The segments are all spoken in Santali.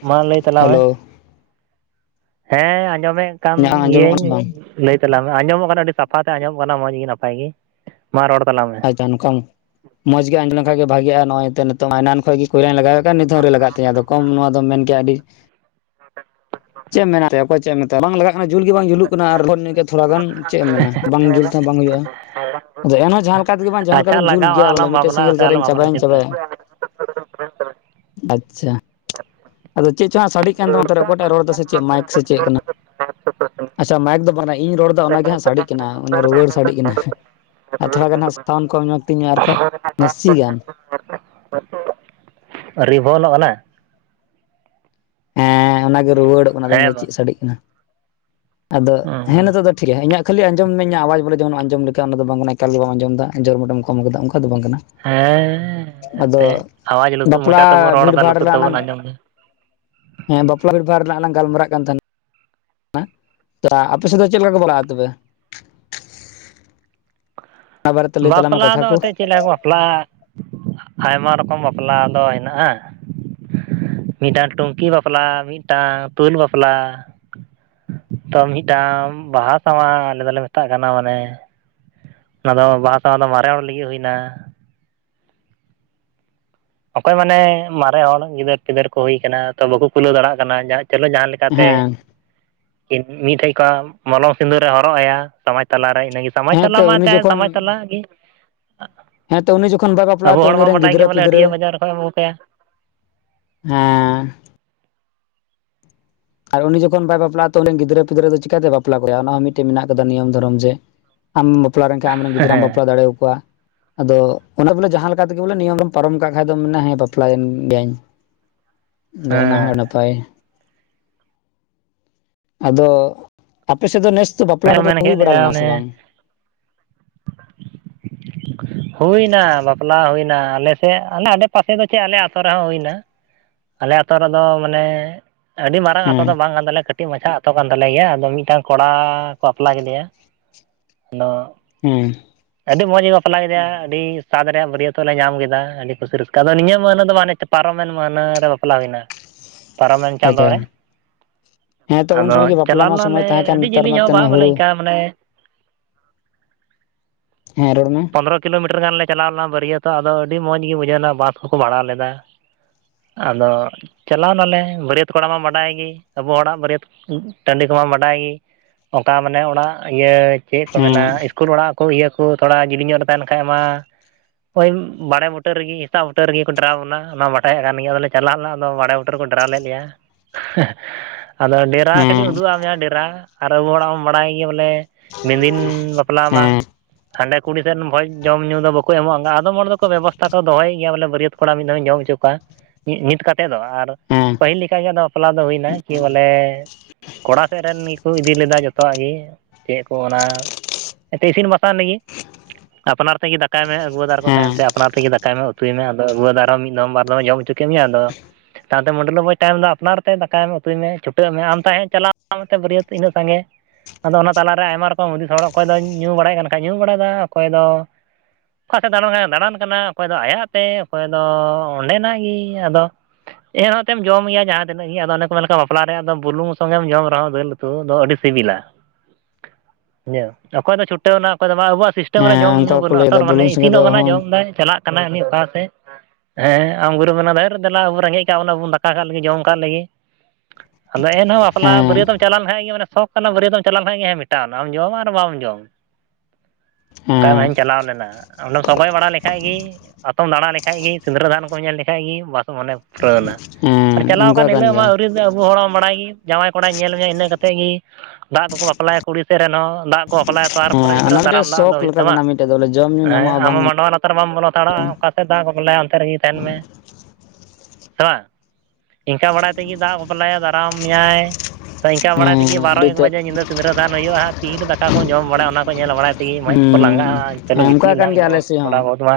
ᱢᱟ, ᱞᱟᱹᱭ ᱛᱟᱞᱟᱝ ᱢᱮ ᱦᱮᱞᱳ ᱾ ᱦᱮᱸ, ᱟᱸᱡᱚᱢᱮᱫ ᱠᱟᱱ ᱤᱧᱟᱹᱜ ᱟᱸᱡᱚᱢᱚᱜ ᱠᱟᱱᱟ ᱜᱤᱭᱟᱹᱧ ᱵᱟᱝ ᱾ ᱞᱟᱹᱭ ᱛᱟᱞᱟᱝ ᱢᱮ, ᱟᱸᱡᱚᱢᱼᱚᱜ ᱠᱟᱱᱟ, ᱟᱹᱰᱤ ᱥᱟᱯᱷᱟᱛᱮ, ᱟᱸᱡᱚᱢᱼᱚᱜ ᱠᱟᱱᱟ ᱾ ᱢᱚᱡᱽ ᱜᱮ, ᱱᱟᱯᱟᱭ ᱜᱮ, ᱢᱟ, ᱨᱚᱲ ᱛᱟᱞᱟᱝ ᱢᱮ ᱾ ᱱᱚᱝᱠᱟ [unintelligible] ᱢᱚᱸᱡᱽ ᱜᱮ ᱟᱸᱡᱚᱢ ᱞᱮᱱᱠᱷᱟᱡ ᱜᱮ ᱵᱷᱟᱜᱤᱜᱼᱟ ᱾ ᱱᱚᱜᱼᱚᱭ ᱛᱚ ᱱᱤᱛᱚᱝ ᱮᱱᱟᱱ ᱠᱷᱚᱡ ᱜᱮ ᱠᱚᱞ. ᱮᱱ ᱞᱮᱜᱟ [unintelligible] ᱱᱤᱛᱦᱚᱸ ᱨᱮ ᱞᱟᱜᱟᱜ ᱛᱤᱧᱟᱹ ᱫᱚ ᱠᱚᱢ ᱱᱚᱣᱟ ᱫᱚ ᱢᱮᱱ ᱠᱮᱭᱟ ᱟᱹᱰᱤ, ᱪᱮᱫ ᱢᱮᱱᱟᱜ ᱨᱮ ᱚᱠᱚᱭ ᱪᱮᱫ ᱮᱢ ᱢᱮᱱ ᱵᱟᱝ ᱞᱟᱜᱟᱜ ᱠᱟᱱᱟ ᱾ ᱡᱩᱞ ᱜᱮ ᱵᱟᱝ ᱡᱩᱞᱩᱜ ᱠᱟᱱᱟ, ᱟᱨ ᱛᱷᱚᱲᱟ ᱜᱟᱱ ᱪᱮᱫ ᱮᱢ ᱢᱮᱱᱟ, ᱵᱟᱝ ᱡᱩᱞ ᱛᱮᱦᱚᱸ ᱵᱟᱝ ᱦᱩᱭᱩᱜᱼᱟ ᱾ [inaudible] ᱮᱱᱦᱚᱸ, ᱡᱟᱦᱟᱸ ᱞᱮᱠᱟ ᱛᱮᱜᱮ ᱵᱟᱝ? ᱡᱟᱦᱟ, ᱸ ᱡᱟᱦᱟᱸ ᱞᱮᱠᱟ ᱟᱪᱪᱷᱟ ᱛᱮᱧ, ᱡᱩᱞ ᱞᱟᱜᱟᱜᱼᱟ ᱜᱮᱭᱟ ᱵᱚᱞᱮ, ᱟᱞᱚᱢ ᱢᱤᱫᱴᱮᱡ ᱵᱷᱟᱵᱽᱱᱟᱜᱼᱟ ᱥᱮᱸᱜᱮᱞ, ᱥᱮ ᱟᱞᱚᱢ ᱡᱟᱦᱟᱸᱨᱮᱧ ᱵᱷᱟᱵᱽᱱᱟ ᱪᱟᱵᱟᱭᱟ ᱪᱤᱱᱛᱟᱹᱜᱼᱟ ᱪᱟᱵᱟᱭᱟ ᱾ ᱟᱪᱪᱷᱟ ᱾ ᱟᱫᱚ ᱪᱮᱫ? ᱪᱚᱝ ᱦᱟᱸᱜ, ᱥᱟᱰᱮᱜ ᱠᱟᱱ ᱛᱟᱢᱟ ᱾ ᱚᱠᱚᱭᱴᱟᱜ ᱨᱚᱲ ᱮᱫᱟ ᱥᱮ ᱪᱮᱫ? ᱢᱟᱭᱤᱠ ᱥᱮ ᱪᱮᱫ ᱠᱟᱱᱟ ᱾ ᱟᱪᱪᱷᱟ, ᱢᱟᱭᱤᱠ ᱫᱚ ᱵᱟᱝ ᱤᱧ ᱨᱚᱲ ᱮᱫᱟ ᱾ ᱚᱱᱟ ᱫᱚ ᱦᱟᱸᱜ ᱥᱟᱰᱮᱜ ᱠᱟᱱᱟ ᱾ ᱚᱱᱟ ᱨᱩᱣᱟᱹᱲ, ᱥᱟᱰᱮᱜ ᱠᱟᱱᱟ ᱾ ᱟᱨ ᱛᱷᱚᱲᱟ ᱜᱟᱱ ᱦᱟᱸᱜ, ᱥᱟᱣᱩᱱ ᱠᱚᱢ ᱧᱚᱜ ᱛᱤᱧᱟ ᱟᱨ ᱠᱷᱟᱡ ᱱᱟᱥᱤ ᱜᱮᱭᱟ? ᱨᱤᱵᱷᱚᱞᱚᱜ ᱠᱟᱱᱟ ᱾ ᱦᱮᱸ, ᱚᱱᱟᱜᱮ ᱨᱩᱣᱟᱹᱲᱚᱜ ᱠᱟᱱᱟ ᱾ ᱟᱫᱚᱧ ᱦᱮᱸ ᱢᱮᱱᱫᱟ ᱵᱟ ᱪᱮᱫ? ᱥᱟᱰᱮᱜ ᱠᱟᱱᱟ ᱾ ᱟᱫᱚ ᱦᱮᱸ, ᱱᱤᱛᱚᱜ ᱫᱚ ᱴᱷᱤᱠ ᱜᱮ ᱾ᱤᱧᱟᱹᱜ ᱠᱷᱟᱹᱞᱤ ᱟᱸᱡᱚᱢ ᱢᱮ ᱾ ᱤᱧᱟᱜ ᱟᱣᱟᱡ ᱵᱚᱞᱮ ᱟᱸᱡᱚᱢ ᱞᱮᱠᱟ ᱾ ᱚᱱᱟ ᱫᱚ ᱵᱟᱝ ᱠᱟᱱᱟ? ᱛᱟᱦᱚᱞᱮ ᱵᱟᱢ, ᱟᱸᱡᱚᱢ ᱮᱫᱟ? ᱡᱚᱨ ᱢᱚᱴᱮᱢ ᱠᱚᱢ ᱟᱠᱟᱫᱟ ᱾ ᱚᱱᱠᱟ ᱫᱚ ᱵᱟᱝ ᱠᱟᱱᱟ? ᱦᱮᱸᱻ, ᱟᱫᱚ ᱮᱱᱛᱮ, ᱟᱣᱟᱡᱽ ᱞᱩᱛᱩᱨ, ᱵᱟᱯᱞᱟ ᱢᱚᱪᱟ ᱛᱮᱵᱚᱱ ᱨᱚᱲ ᱵᱷᱤᱲ ᱮᱫᱟ ᱵᱷᱟᱲ ᱞᱩᱛᱩᱨ ᱨᱮᱱᱟᱜ ᱞᱟᱝ ᱛᱮᱵᱚᱱ ᱟᱸᱡᱚᱢ ᱮᱫᱟ ᱾ ᱦᱮᱸ, ᱵᱟᱯᱞᱟ, ᱵᱤᱵᱷᱟᱨ ᱨᱮᱱᱟᱜ ᱞᱟᱝ ᱜᱟᱞᱢᱟᱨᱟᱜ ᱠᱟᱱ ᱛᱟᱦᱮᱱᱟ ᱾ [unintelligible] ᱟᱯᱮ ᱥᱮᱫ ᱫᱚ ᱪᱮᱫ ᱞᱮᱠᱟ ᱠᱚ ᱵᱟᱯᱞᱟᱜᱻᱟ ᱛᱚᱵᱮ? ᱚᱱᱟ ᱵᱟᱨᱮᱛᱮ ᱞᱟᱹᱭ ᱛᱟᱞᱟᱝ ᱢᱮ ᱵᱟᱯᱞᱟ ᱫᱚ ᱠᱟᱛᱷᱟ ᱠᱚ ᱚᱛᱮ ᱪᱮᱫ ᱞᱮᱠᱟ? ᱠᱚ ᱵᱟᱯᱞᱟᱜᱼᱟ ᱾ ᱟᱭᱢᱟ ᱨᱚᱠᱚᱢ, ᱵᱟᱯᱞᱟ ᱫᱚ ᱦᱮᱱᱟᱜᱼᱟ ᱾ ᱢᱤᱫᱴᱟᱝ, ᱴᱩᱝᱠᱤ ᱵᱟᱯᱞᱟ, ᱢᱤᱫᱴᱟᱝ ᱛᱩᱞ ᱵᱟᱯᱞᱟ ᱾ ᱛᱚ, ᱢᱤᱫᱴᱟᱝ ᱵᱟᱦᱟ ᱥᱟᱶᱦᱟ, ᱟᱞᱮ ᱫᱚᱞᱮ ᱢᱮᱛᱟᱜ ᱠᱟᱱᱟ, ᱢᱟᱱᱮ ᱾ ᱚᱱᱟ ᱫᱚ, ᱵᱟᱦᱟ ᱥᱟᱶᱦᱟ ᱫᱚ ᱢᱟᱨᱮ ᱦᱚᱲ ᱞᱟᱹᱜᱤᱫ ᱦᱩᱭ ᱮᱱᱟ ᱾ ᱚᱠᱚᱭ ᱢᱟᱱᱮ, ᱢᱟᱨᱮ ᱦᱚᱲ ᱜᱤᱫᱟᱹᱨ ᱯᱤᱫᱟᱹᱨ ᱠᱚ ᱦᱩᱭ ᱟᱠᱟᱱᱟ ᱾ ᱛᱚ, ᱵᱟᱠᱚ ᱠᱩᱞᱟᱹᱣ ᱫᱟᱲᱮᱭᱟᱜ ᱠᱟᱱᱟ ᱾ ᱪᱚᱞᱚ ᱡᱟᱦᱟᱸ ᱞᱮᱠᱟ ᱛᱮ, ᱦᱮᱸ ᱢᱤᱫ ᱴᱷᱮᱡ ᱠᱷᱚᱱ, ᱢᱚᱞᱚᱝ ᱥᱤᱸᱫᱩᱨᱮ ᱦᱚᱨᱚᱜ ᱟᱭᱟ, ᱥᱚᱢᱟᱡᱽ ᱛᱟᱞᱟᱨᱮ ᱤᱱᱟᱹ ᱜᱮ ᱥᱚᱢᱟᱡᱽ ᱦᱮᱸ ᱛᱟᱞᱟ, ᱛᱚ ᱩᱱᱤ ᱢᱮᱱᱛᱮ [unintelligible] ᱡᱚᱠᱷᱚᱱ ᱥᱚᱢᱟᱡᱽ ᱛᱟᱞᱟ ᱜᱮ ᱾ ᱦᱮᱸ ᱛᱚ ᱩᱱᱤ ᱡᱚᱠᱷᱚᱱ ᱵᱟᱭ ᱟᱵᱚ ᱵᱟᱯᱞᱟᱜᱼᱟ ᱛᱚ ᱦᱚᱲ ᱩᱱᱤ ᱢᱟ ᱨᱮᱱ ᱵᱟᱰᱟᱭ ᱜᱤᱫᱽᱨᱟᱹ ᱜᱮᱭᱟ ᱾ ᱵᱚᱞᱮ, ᱯᱤᱫᱽᱨᱟᱹ ᱦᱟᱹᱴᱭᱟᱹ ᱵᱟᱡᱟᱨ ᱠᱷᱚᱱ ᱵᱚ ᱵᱟᱯ ᱮᱱ [unintelligible] ᱦᱮᱸᱻ ᱾ ᱟᱨ ᱩᱱᱤ ᱡᱚᱠᱷᱚᱱ ᱵᱟᱭ ᱵᱟᱯᱞᱟᱼᱟ ᱾ ᱛᱚ, ᱩᱱᱤᱨᱮᱱ ᱜᱤᱫᱽᱨᱟᱹ ᱯᱤᱫᱽᱨᱟᱹ ᱫᱚ, ᱪᱤᱠᱟᱹᱛᱮ ᱵᱟᱯᱞᱟ ᱠᱚ ᱦᱳᱭᱳᱜᱼᱟ ᱾ᱚᱱᱟ ᱦᱚᱸ ᱢᱤᱫᱴᱮᱱ, ᱢᱮᱱᱟᱜ ᱟᱠᱟᱫᱟ ᱱᱤᱭᱚᱢ ᱫᱷᱚᱨᱚᱢ ᱡᱮ ᱟᱢ ᱵᱟᱯᱞᱟ ᱞᱮᱱ ᱠᱷᱟᱱ, ᱟᱢᱨᱮᱱ ᱜᱤᱫᱽᱨᱟᱹᱢ ᱵᱟᱯᱞᱟ ᱫᱟᱲᱮ ᱭᱟᱠᱚᱣᱟ ᱾ ᱟᱫᱚ, ᱚᱱᱮ ᱵᱚᱞᱮ, ᱡᱟᱦᱟᱸ ᱞᱮᱠᱟ ᱛᱮᱜᱮ, ᱵᱚᱞᱮ ᱱᱤᱭᱚᱢ, ᱯᱟᱨᱚᱢ ᱠᱟᱜ ᱠᱷᱟᱡ ᱫᱚ, ᱵᱟᱯᱞᱟᱭᱮᱱ ᱜᱮᱭᱟᱹᱧ ᱾ ᱟᱫᱚ, ᱚᱱᱟ ᱦᱚᱸ [inaudible] ᱦᱮᱸ ᱱᱟᱯᱟᱭ ᱾ ᱟᱫᱚ, ᱟᱯᱮ ᱥᱮᱫ ᱫᱚ, ᱱᱮᱥ ᱫᱚ ᱵᱟᱯᱞᱟ ᱦᱮᱸ ᱠᱚᱫᱚ, ᱢᱮᱱ ᱦᱩᱭ ᱠᱮᱫ ᱵᱟᱲᱟ ᱞᱮᱠᱟ ᱞᱮᱱᱟ ᱥᱮ ᱚᱱᱮ ᱵᱟᱝ? ᱦᱩᱭᱮᱱᱟ, ᱵᱟᱯᱞᱟ ᱦᱩᱭᱮᱱᱟ ᱾ ᱦᱩᱭᱮᱱᱟ ᱾ ᱟᱞᱮᱥᱮᱫ, ᱟᱞᱮ ᱟᱰᱮ-ᱯᱟᱥᱮ ᱫᱚ ᱪᱮᱫ! ᱟᱞᱮ ᱟᱹᱛᱩ ᱨᱮᱦᱚᱸ ᱦᱩᱭᱮᱱᱟ ᱾ ᱟᱞᱮ ᱟᱛᱳ ᱨᱮᱫᱚ ‌, ᱢᱟᱱᱮ? ᱟᱹᱰᱤ ᱢᱟᱨᱟᱝ, ᱟᱛᱳ ᱫᱚ ᱦᱮᱸ ᱵᱟᱝ ᱠᱟᱱ ᱛᱟᱞᱮᱭᱟ ᱾ ᱠᱟᱹᱴᱤᱡ ᱢᱟᱪᱷᱟ, ᱟᱛᱳ ᱠᱟᱱ ᱛᱟᱞᱮ ᱜᱮᱭᱟ ᱾ ᱟᱫᱚ, ᱢᱤᱫᱴᱟᱝ ᱠᱚᱲᱟ ᱵᱟᱯᱞᱟ ᱠᱮᱫᱮᱭᱟ [unintelligible] ᱟᱫᱚ ᱦᱮᱸᱻ ᱾ ᱟᱹᱰᱤ ᱢᱚᱡᱽ ᱮ, ᱵᱟᱯᱞᱟ ᱠᱮᱫᱮᱭᱟ ᱾ ᱟᱹᱰᱤ ᱥᱟᱫᱽ ᱨᱮᱭᱟᱜ, ᱵᱟᱹᱨᱭᱟᱹᱛᱚᱜ ᱞᱮ, ᱧᱟᱢ ᱠᱮᱫᱟ ᱾ ᱟᱹᱰᱤ ᱠᱩᱥᱤ ᱨᱟᱹᱥᱠᱟᱹ ᱾ ᱟᱫᱚ ᱱᱤᱭᱟᱹ ᱢᱟᱹᱦᱱᱟᱹ ᱫᱚ, ᱵᱟᱝ ᱯᱟᱨᱚᱢᱮᱱ ᱢᱟᱹᱦᱱᱟᱹ ᱨᱮ, ᱵᱟᱯᱞᱟ ᱦᱩᱭᱮᱱᱟ ᱾ ᱯᱟᱨᱚᱢᱮᱱ ᱪᱟᱸᱫᱳ ᱨᱮ, ᱟᱪᱪᱷᱟ ᱦᱮᱸ ᱛᱚ ᱩᱱ ᱟᱫᱚ ᱥᱚᱢᱚᱭ ᱜᱮ ᱵᱟᱯᱞᱟ ᱪᱟᱞᱟᱣ ᱢᱟ ᱞᱮᱱᱟ ᱥᱚᱢᱚᱭ ᱞᱮ, ᱛᱟᱦᱮᱸ ᱠᱟᱱ ᱟᱹᱰᱤ ᱱᱮᱛᱟᱨ ᱡᱤᱞᱤᱧ ᱢᱟ ᱦᱚᱸ ᱛᱟᱱᱮ ᱵᱟᱝ? ᱦᱩᱲᱩ ᱛᱟ ᱢᱟᱱᱮ ᱦᱮᱸ ᱨᱚᱲ ᱢᱮ ᱾ ᱯᱚᱱᱨᱚ ᱠᱤᱞᱳᱢᱤᱴᱟᱨ ᱜᱟᱱᱞᱮ ᱪᱟᱞᱟᱣ ᱞᱮᱱᱟ ᱵᱟᱹᱨᱭᱟᱹᱛᱚᱜ ᱟᱫᱚ ᱟᱹᱰᱤ ᱢᱚᱸᱡᱽ ᱜᱮ ᱵᱩᱡᱷᱟᱹᱣ ᱮᱱᱟ ᱵᱟᱥ ᱠᱚᱠᱚ ᱵᱷᱟᱲᱟ ᱞᱮᱫᱟ᱾ ᱟᱫᱚ ᱪᱟᱞᱟᱣ ᱱᱟᱞᱮ ᱵᱟᱹᱨᱭᱟᱹᱛ, ᱠᱚᱲᱟ ᱢᱟ ᱵᱟᱰᱟᱭ ᱜᱮ ᱟᱵᱚ ᱦᱚᱲᱟᱜ ᱵᱟᱹᱨᱭᱟᱹᱛ, ᱴᱟᱺᱰᱤ ᱠᱚᱢᱟ ᱵᱟᱰᱟᱭ ᱜᱮ᱾ ᱚᱱᱠᱟ ᱢᱟᱱᱮ ᱚᱲᱟᱜ ᱤᱭᱟᱹ ᱪᱮᱫ ᱠᱚ ᱦᱮᱸ ᱢᱮᱱᱟ ᱤᱥᱠᱩᱞ ᱚᱲᱟᱜ ᱤᱭᱟᱹ ᱠᱚ ᱛᱷᱚᱲᱟ ᱡᱤᱞᱤᱧᱚᱜ ᱨᱮ ᱛᱟᱦᱮᱱ ᱠᱷᱟᱡ ᱢᱟ ᱳᱭ ᱵᱟᱲᱮ ᱵᱩᱴᱟᱹ ᱨᱮᱜᱮ ᱦᱮᱥᱟᱜ ᱵᱩᱴᱟᱹᱨ ᱨᱮᱜᱮ ᱠᱚ ᱰᱮᱨᱟᱵᱚᱱᱟ ᱚᱱᱟ ᱵᱟᱰᱟᱭᱮᱫ ᱠᱟᱱ ᱜᱮᱭᱟ ᱟᱫᱚᱞᱮ ᱪᱟᱞᱟᱮᱭᱮᱱᱟ ᱟᱫᱚ ᱵᱟᱲᱮ ᱵᱩᱴᱟᱹ ᱠᱚ ᱰᱮᱨᱟ ᱞᱮᱫ ᱞᱮᱭᱟ ᱟᱫᱚ ᱰᱮᱨᱟ ᱠᱷᱟᱹᱞᱤ ᱦᱮᱸ ᱩᱫᱩᱭᱟᱫ ᱢᱮᱭᱟ ᱰᱮᱨᱟ ᱟᱨ ᱟᱵᱚ ᱦᱚᱲᱟᱜ ᱢᱟ ᱵᱟᱲᱟᱭ ᱜᱮᱭᱟ ᱵᱚᱞᱮ ᱢᱮᱱᱫᱤᱱ ᱵᱟᱯᱞᱟ ᱢᱟ ᱦᱮᱸ ᱦᱟᱸᱰᱮ ᱠᱩᱲᱤ ᱥᱮᱱ ᱵᱷᱚᱡᱽ ᱡᱚᱢ-ᱧᱩ ᱫᱚ ᱵᱟᱠᱚ ᱮᱢᱚᱜ-ᱟ ᱟᱫᱚᱢ ᱦᱚᱲ ᱫᱚᱠᱚ ᱵᱮᱵᱚᱥᱛᱷᱟ ᱠᱚ ᱫᱚᱦᱚᱭ ᱜᱮᱭᱟ ᱵᱚᱞᱮ ᱵᱟᱹᱨᱭᱟᱹᱛ ᱠᱚᱲᱟ ᱢᱤᱫ ᱫᱷᱟᱣᱤᱧ ᱡᱚᱢ ᱦᱚᱪᱚ ᱠᱚᱣᱟ ᱱᱤᱛ ᱠᱟᱛᱮ ᱫᱚ ᱟᱨ ᱦᱮᱸ ᱯᱟᱹᱦᱤᱞ ᱞᱮᱠᱟᱜᱮ ᱟᱫᱚ ᱵᱟᱯᱞᱟ ᱫᱚ ᱦᱩᱭᱱᱟ ᱠᱤ ᱵᱚᱞᱮ ᱠᱚᱲᱟ ᱥᱮᱫ ᱨᱮᱱ ᱜᱤ ᱠᱚ ᱤᱫᱤ ᱞᱮᱫᱟ ᱡᱚᱛᱚᱣᱟᱜ ᱜᱮ ᱪᱮᱫ ᱠᱚ ᱚᱱᱟ ᱮᱛᱮ ᱤᱥᱤᱱ ᱵᱟᱥᱟᱝ ᱞᱟᱹᱜᱤ ᱟᱯᱱᱟᱨ ᱛᱮᱜᱮ ᱫᱟᱠᱟᱭ ᱢᱮ ᱟᱹᱜᱩᱣᱟᱹᱫᱟᱨ ᱠᱚ ᱦᱮᱸ ᱛᱟᱦᱮᱱ ᱛᱮ ᱟᱯᱱᱟᱨ ᱛᱮᱜᱮ ᱫᱟᱠᱟᱭ ᱢᱮ ᱩᱛᱩᱭ ᱢᱮ ᱟᱫᱚ ᱟᱹᱜᱩᱣᱟᱹᱫᱟᱨ ᱦᱚᱸ ᱢᱤᱫ ᱫᱚᱢ ᱵᱟᱨ ᱫᱚᱢ ᱡᱚᱢ ᱡᱚᱢ ᱪᱚᱠᱟᱹᱢᱤᱭᱟ ᱟᱫᱚ ᱛᱟᱭᱚᱢᱛᱮ ᱢᱟᱹᱰᱞᱟᱹ ᱵᱳᱭ ᱛᱟᱭᱚᱢ ᱫᱚ ᱟᱯᱱᱟᱨᱛᱮ ᱫᱟᱠᱟᱭ ᱢᱮ ᱩᱛᱩᱭ ᱢᱮ ᱪᱷᱩᱴᱟᱹᱜ ᱢᱮ ᱟᱢ ᱛᱟᱦᱮᱸᱫ ᱪᱟᱞᱟᱣᱛᱮ ᱵᱟᱹᱨᱭᱟᱹᱛ ᱛᱤᱱᱟᱹ ᱥᱟᱸᱜᱮ ᱟᱫᱚ ᱚᱱᱟ ᱛᱟᱞᱟᱨᱮ ᱟᱭᱢᱟ ᱨᱚᱠᱚᱢ ᱦᱩᱫᱤᱥ ᱦᱚᱲ ᱚᱠᱚᱭ ᱫᱚ ᱧᱩ ᱵᱟᱲᱟᱭᱮᱫ ᱠᱟᱱ ᱠᱷᱟᱡ ᱧᱩ ᱵᱟᱲᱟᱭᱮᱫᱟ ᱚᱠᱚᱭ ᱫᱚ ᱚᱠᱟᱥᱮ ᱫᱟᱬᱟᱱ ᱠᱟᱱᱟ ᱫᱟᱬᱟᱱ ᱠᱟᱱᱟ ᱚᱠᱚᱭ ᱫᱚ ᱟᱭᱟᱜ ᱛᱮ ᱚᱠᱚᱭ ᱫᱚ ᱚᱸᱰᱮ ᱱᱟᱜ ᱜᱮ ᱟᱫᱚ ᱮᱱᱦᱚᱛᱮᱫ ᱡᱚᱢᱜᱮᱭᱟ ᱡᱟᱦᱟᱸ ᱛᱤᱱᱟᱹᱜ ᱜᱮ ᱟᱫᱚ ᱮ ᱠᱚ ᱢᱮᱱ ᱞᱮᱠᱟᱱ ᱵᱟᱯᱞᱟ ᱨᱮ ᱟᱫᱚ ᱵᱩᱞᱩᱝ ᱥᱚᱝᱜᱮᱢ ᱡᱚᱢ ᱨᱮᱦᱚᱸ ᱫᱟᱹᱟᱹᱲ ᱫᱚ ᱟᱹᱰᱤ ᱥᱤᱵᱤᱞᱟ ᱚᱠᱚᱭ ᱫᱚ ᱪᱷᱩᱴᱟᱹᱣᱱᱟ ᱚᱠᱚᱭ ᱫᱚ ᱢᱟ ᱟᱵᱚᱣᱟᱜ ᱥᱤᱥᱴᱮᱢ ᱨᱮ ᱡᱚᱢ ᱦᱮᱸ ᱧᱩ ᱚᱱᱠᱟ ᱠᱚ ᱵᱟᱹᱱᱩᱜ-ᱟ ᱞᱟᱹᱭᱫᱟ ᱛᱚ ᱢᱟᱱᱮ ᱵᱩᱞᱩᱝ ᱥᱚᱸᱜᱮ ᱫᱚ ᱤᱥᱤᱱᱚᱜ, ᱠᱟᱱᱟ ᱦᱚᱸ ᱡᱚᱢᱫᱟᱭ ᱪᱟᱞᱟᱜ ᱠᱟᱱᱟᱭ ᱩᱱᱤ ᱚᱠᱟ ᱥᱮᱫ ᱦᱮᱸ ᱟᱢ ᱜᱩᱨᱩᱢ ᱢᱮᱱᱟ ᱫᱷᱟᱹᱨ ᱫᱮᱞᱟ ᱟᱵᱚ ᱨᱮᱸᱜᱮᱡ, ᱠᱟᱜ ᱵᱚᱱᱟ ᱵᱚᱱ ᱫᱟᱠᱟ ᱠᱟᱜ ᱞᱮᱜᱮ ᱡᱚᱢ ᱠᱟᱜ ᱞᱮᱜᱮ ᱟᱫᱚ ᱮᱱᱦᱚᱸ ᱵᱟᱯᱞᱟ ᱦᱮᱸ ᱵᱟᱹᱨᱭᱟᱹᱛᱚᱢ ᱪᱟᱞᱟᱣ ᱞᱮᱱᱠᱷᱟᱡ ᱜᱮ ᱟᱱᱮ ᱥᱚᱠ ᱠᱟᱱᱟ ᱵᱟᱹᱨᱭᱟᱹᱛᱚᱢ ᱪᱟᱞᱟᱣ ᱱᱮᱠᱷᱟᱱ ᱜᱮ ᱦᱮᱸ ᱢᱮᱴᱟᱣᱱᱟᱢ ᱡᱚᱢ ᱟᱨ ᱵᱟᱢ ᱡᱚᱢ᱾ ᱦᱮᱸ [unintelligible] ᱪᱟᱞᱟᱣ ᱞᱮᱱᱟ ᱚᱸᱰᱮᱢ ᱥᱚᱜᱚᱭ ᱵᱟᱲᱟ ᱞᱮᱠᱷᱟᱡ ᱜᱮ ᱟᱛᱚᱢ ᱫᱟᱲᱟ ᱞᱮᱠᱷᱟᱡ ᱜᱮ ᱥᱤᱸᱫᱽᱨᱟᱹ ᱫᱟᱱ ᱠᱚᱢ ᱧᱮᱞ ᱞᱮᱠᱷᱟᱡ ᱜᱮ ᱵᱟᱥ ᱚᱱᱮ ᱯᱩᱨᱟᱹᱣᱱᱟ ᱦᱮᱸ ᱟᱨ ᱪᱟᱞᱟᱣ ᱚᱱᱠᱟ ᱠᱟᱱ ᱦᱤᱞᱳᱜ ᱜᱮᱭᱟ ᱢᱟ ᱟᱹᱣᱨᱤ ᱟᱵᱚ ᱦᱚᱲ ᱵᱟᱲᱟᱭ ᱜᱮ ᱡᱟᱶᱟᱭ ᱠᱚᱲᱟᱭ ᱧᱮᱞ ᱢᱮᱭᱟ ᱤᱱᱟᱹ ᱠᱟ ᱠᱟᱛᱮ ᱜᱮ ᱫᱟᱜ ᱠᱚᱠᱚ ᱵᱟᱯᱞᱟᱭᱟ ᱠᱩᱲᱤ ᱥᱮᱫ ᱨᱮᱱ ᱦᱚᱸ ᱫᱟᱜ ᱵᱟᱯᱞᱟᱭᱟ ᱛᱚ ᱛᱟᱨᱯᱚᱨᱮ ᱦᱮᱸ ᱛᱷᱚᱲᱟ ᱚᱱᱟ ᱢᱤᱫᱴᱮᱡ ᱫᱟᱨᱟᱢ ᱫᱟᱜ ᱫᱚ ᱥᱚᱠ ᱦᱩᱭᱩᱜ ᱞᱮᱠᱟ ᱛᱟᱢᱟ ᱠᱟᱱᱟ ᱢᱤᱫᱴᱮᱡ ᱫᱚ ᱵᱚᱞᱮ ᱡᱚᱢ ᱧᱩ ᱦᱮᱸ ᱧᱟᱢᱚᱜᱼᱟ ᱟᱢ ᱵᱟᱝ ᱧᱟᱢᱚᱜᱼᱟ ᱢᱟᱰᱣᱟ ᱱᱟᱨ ᱵᱟᱢ ᱵᱚᱞᱚ ᱦᱟᱲᱟᱜ-ᱟ ᱚᱠᱟ ᱥᱮᱫ ᱫᱟᱜ ᱠᱚᱠᱚ ᱞᱟᱹᱭ ᱟ ᱚᱱᱛᱮ ᱨᱮᱜᱮ ᱛᱟᱦᱮᱱ ᱢᱮ᱾ ᱥᱮ ᱵᱟᱝ ᱤᱱᱠᱟ ᱵᱟᱲᱟᱭ ᱛᱮᱜᱮ ᱫᱟᱜ ᱵᱟᱯᱞᱟᱭᱟ ᱫᱟᱨᱟᱢ ᱢᱮᱭᱟᱭ᱾ ᱛᱚ ᱤᱱᱠᱟ ᱵᱟᱲᱟᱭ ᱛᱮᱜᱮ ᱦᱮᱸ ᱵᱟᱨᱚ ᱟᱹᱰᱤ ᱮᱠ ᱛᱮᱫ ᱵᱟᱡᱮ ᱧᱤᱫᱟᱹ ᱥᱤᱸᱫᱨᱟᱹᱫᱟᱱ ᱦᱩᱭᱩᱜ-ᱟ ᱦᱟᱸᱜ ᱛᱤᱨᱮ ᱫᱟᱠᱟ ᱠᱚ ᱡᱚᱢ ᱵᱟᱲᱟᱭ ᱚᱱᱟ ᱠᱚ ᱧᱮᱞ ᱵᱟᱲᱟᱭ ᱛᱮ ᱛᱮᱜᱮ ᱢᱮᱫ ᱠᱚ ᱞᱟᱸᱜᱟᱜ-ᱟ ᱦᱩᱸ ᱪᱚᱞᱚ ᱚᱱᱠᱟ ᱜᱤᱛᱤᱡ ᱮᱱᱟᱢ ᱠᱟᱱ ᱜᱮᱭᱟ ᱤᱱᱟᱹᱜ ᱟᱞᱮ ᱥᱮᱫ ᱛᱷᱚᱲᱟ ᱦᱚᱸ ᱵᱚᱦᱩᱛ ᱢᱟ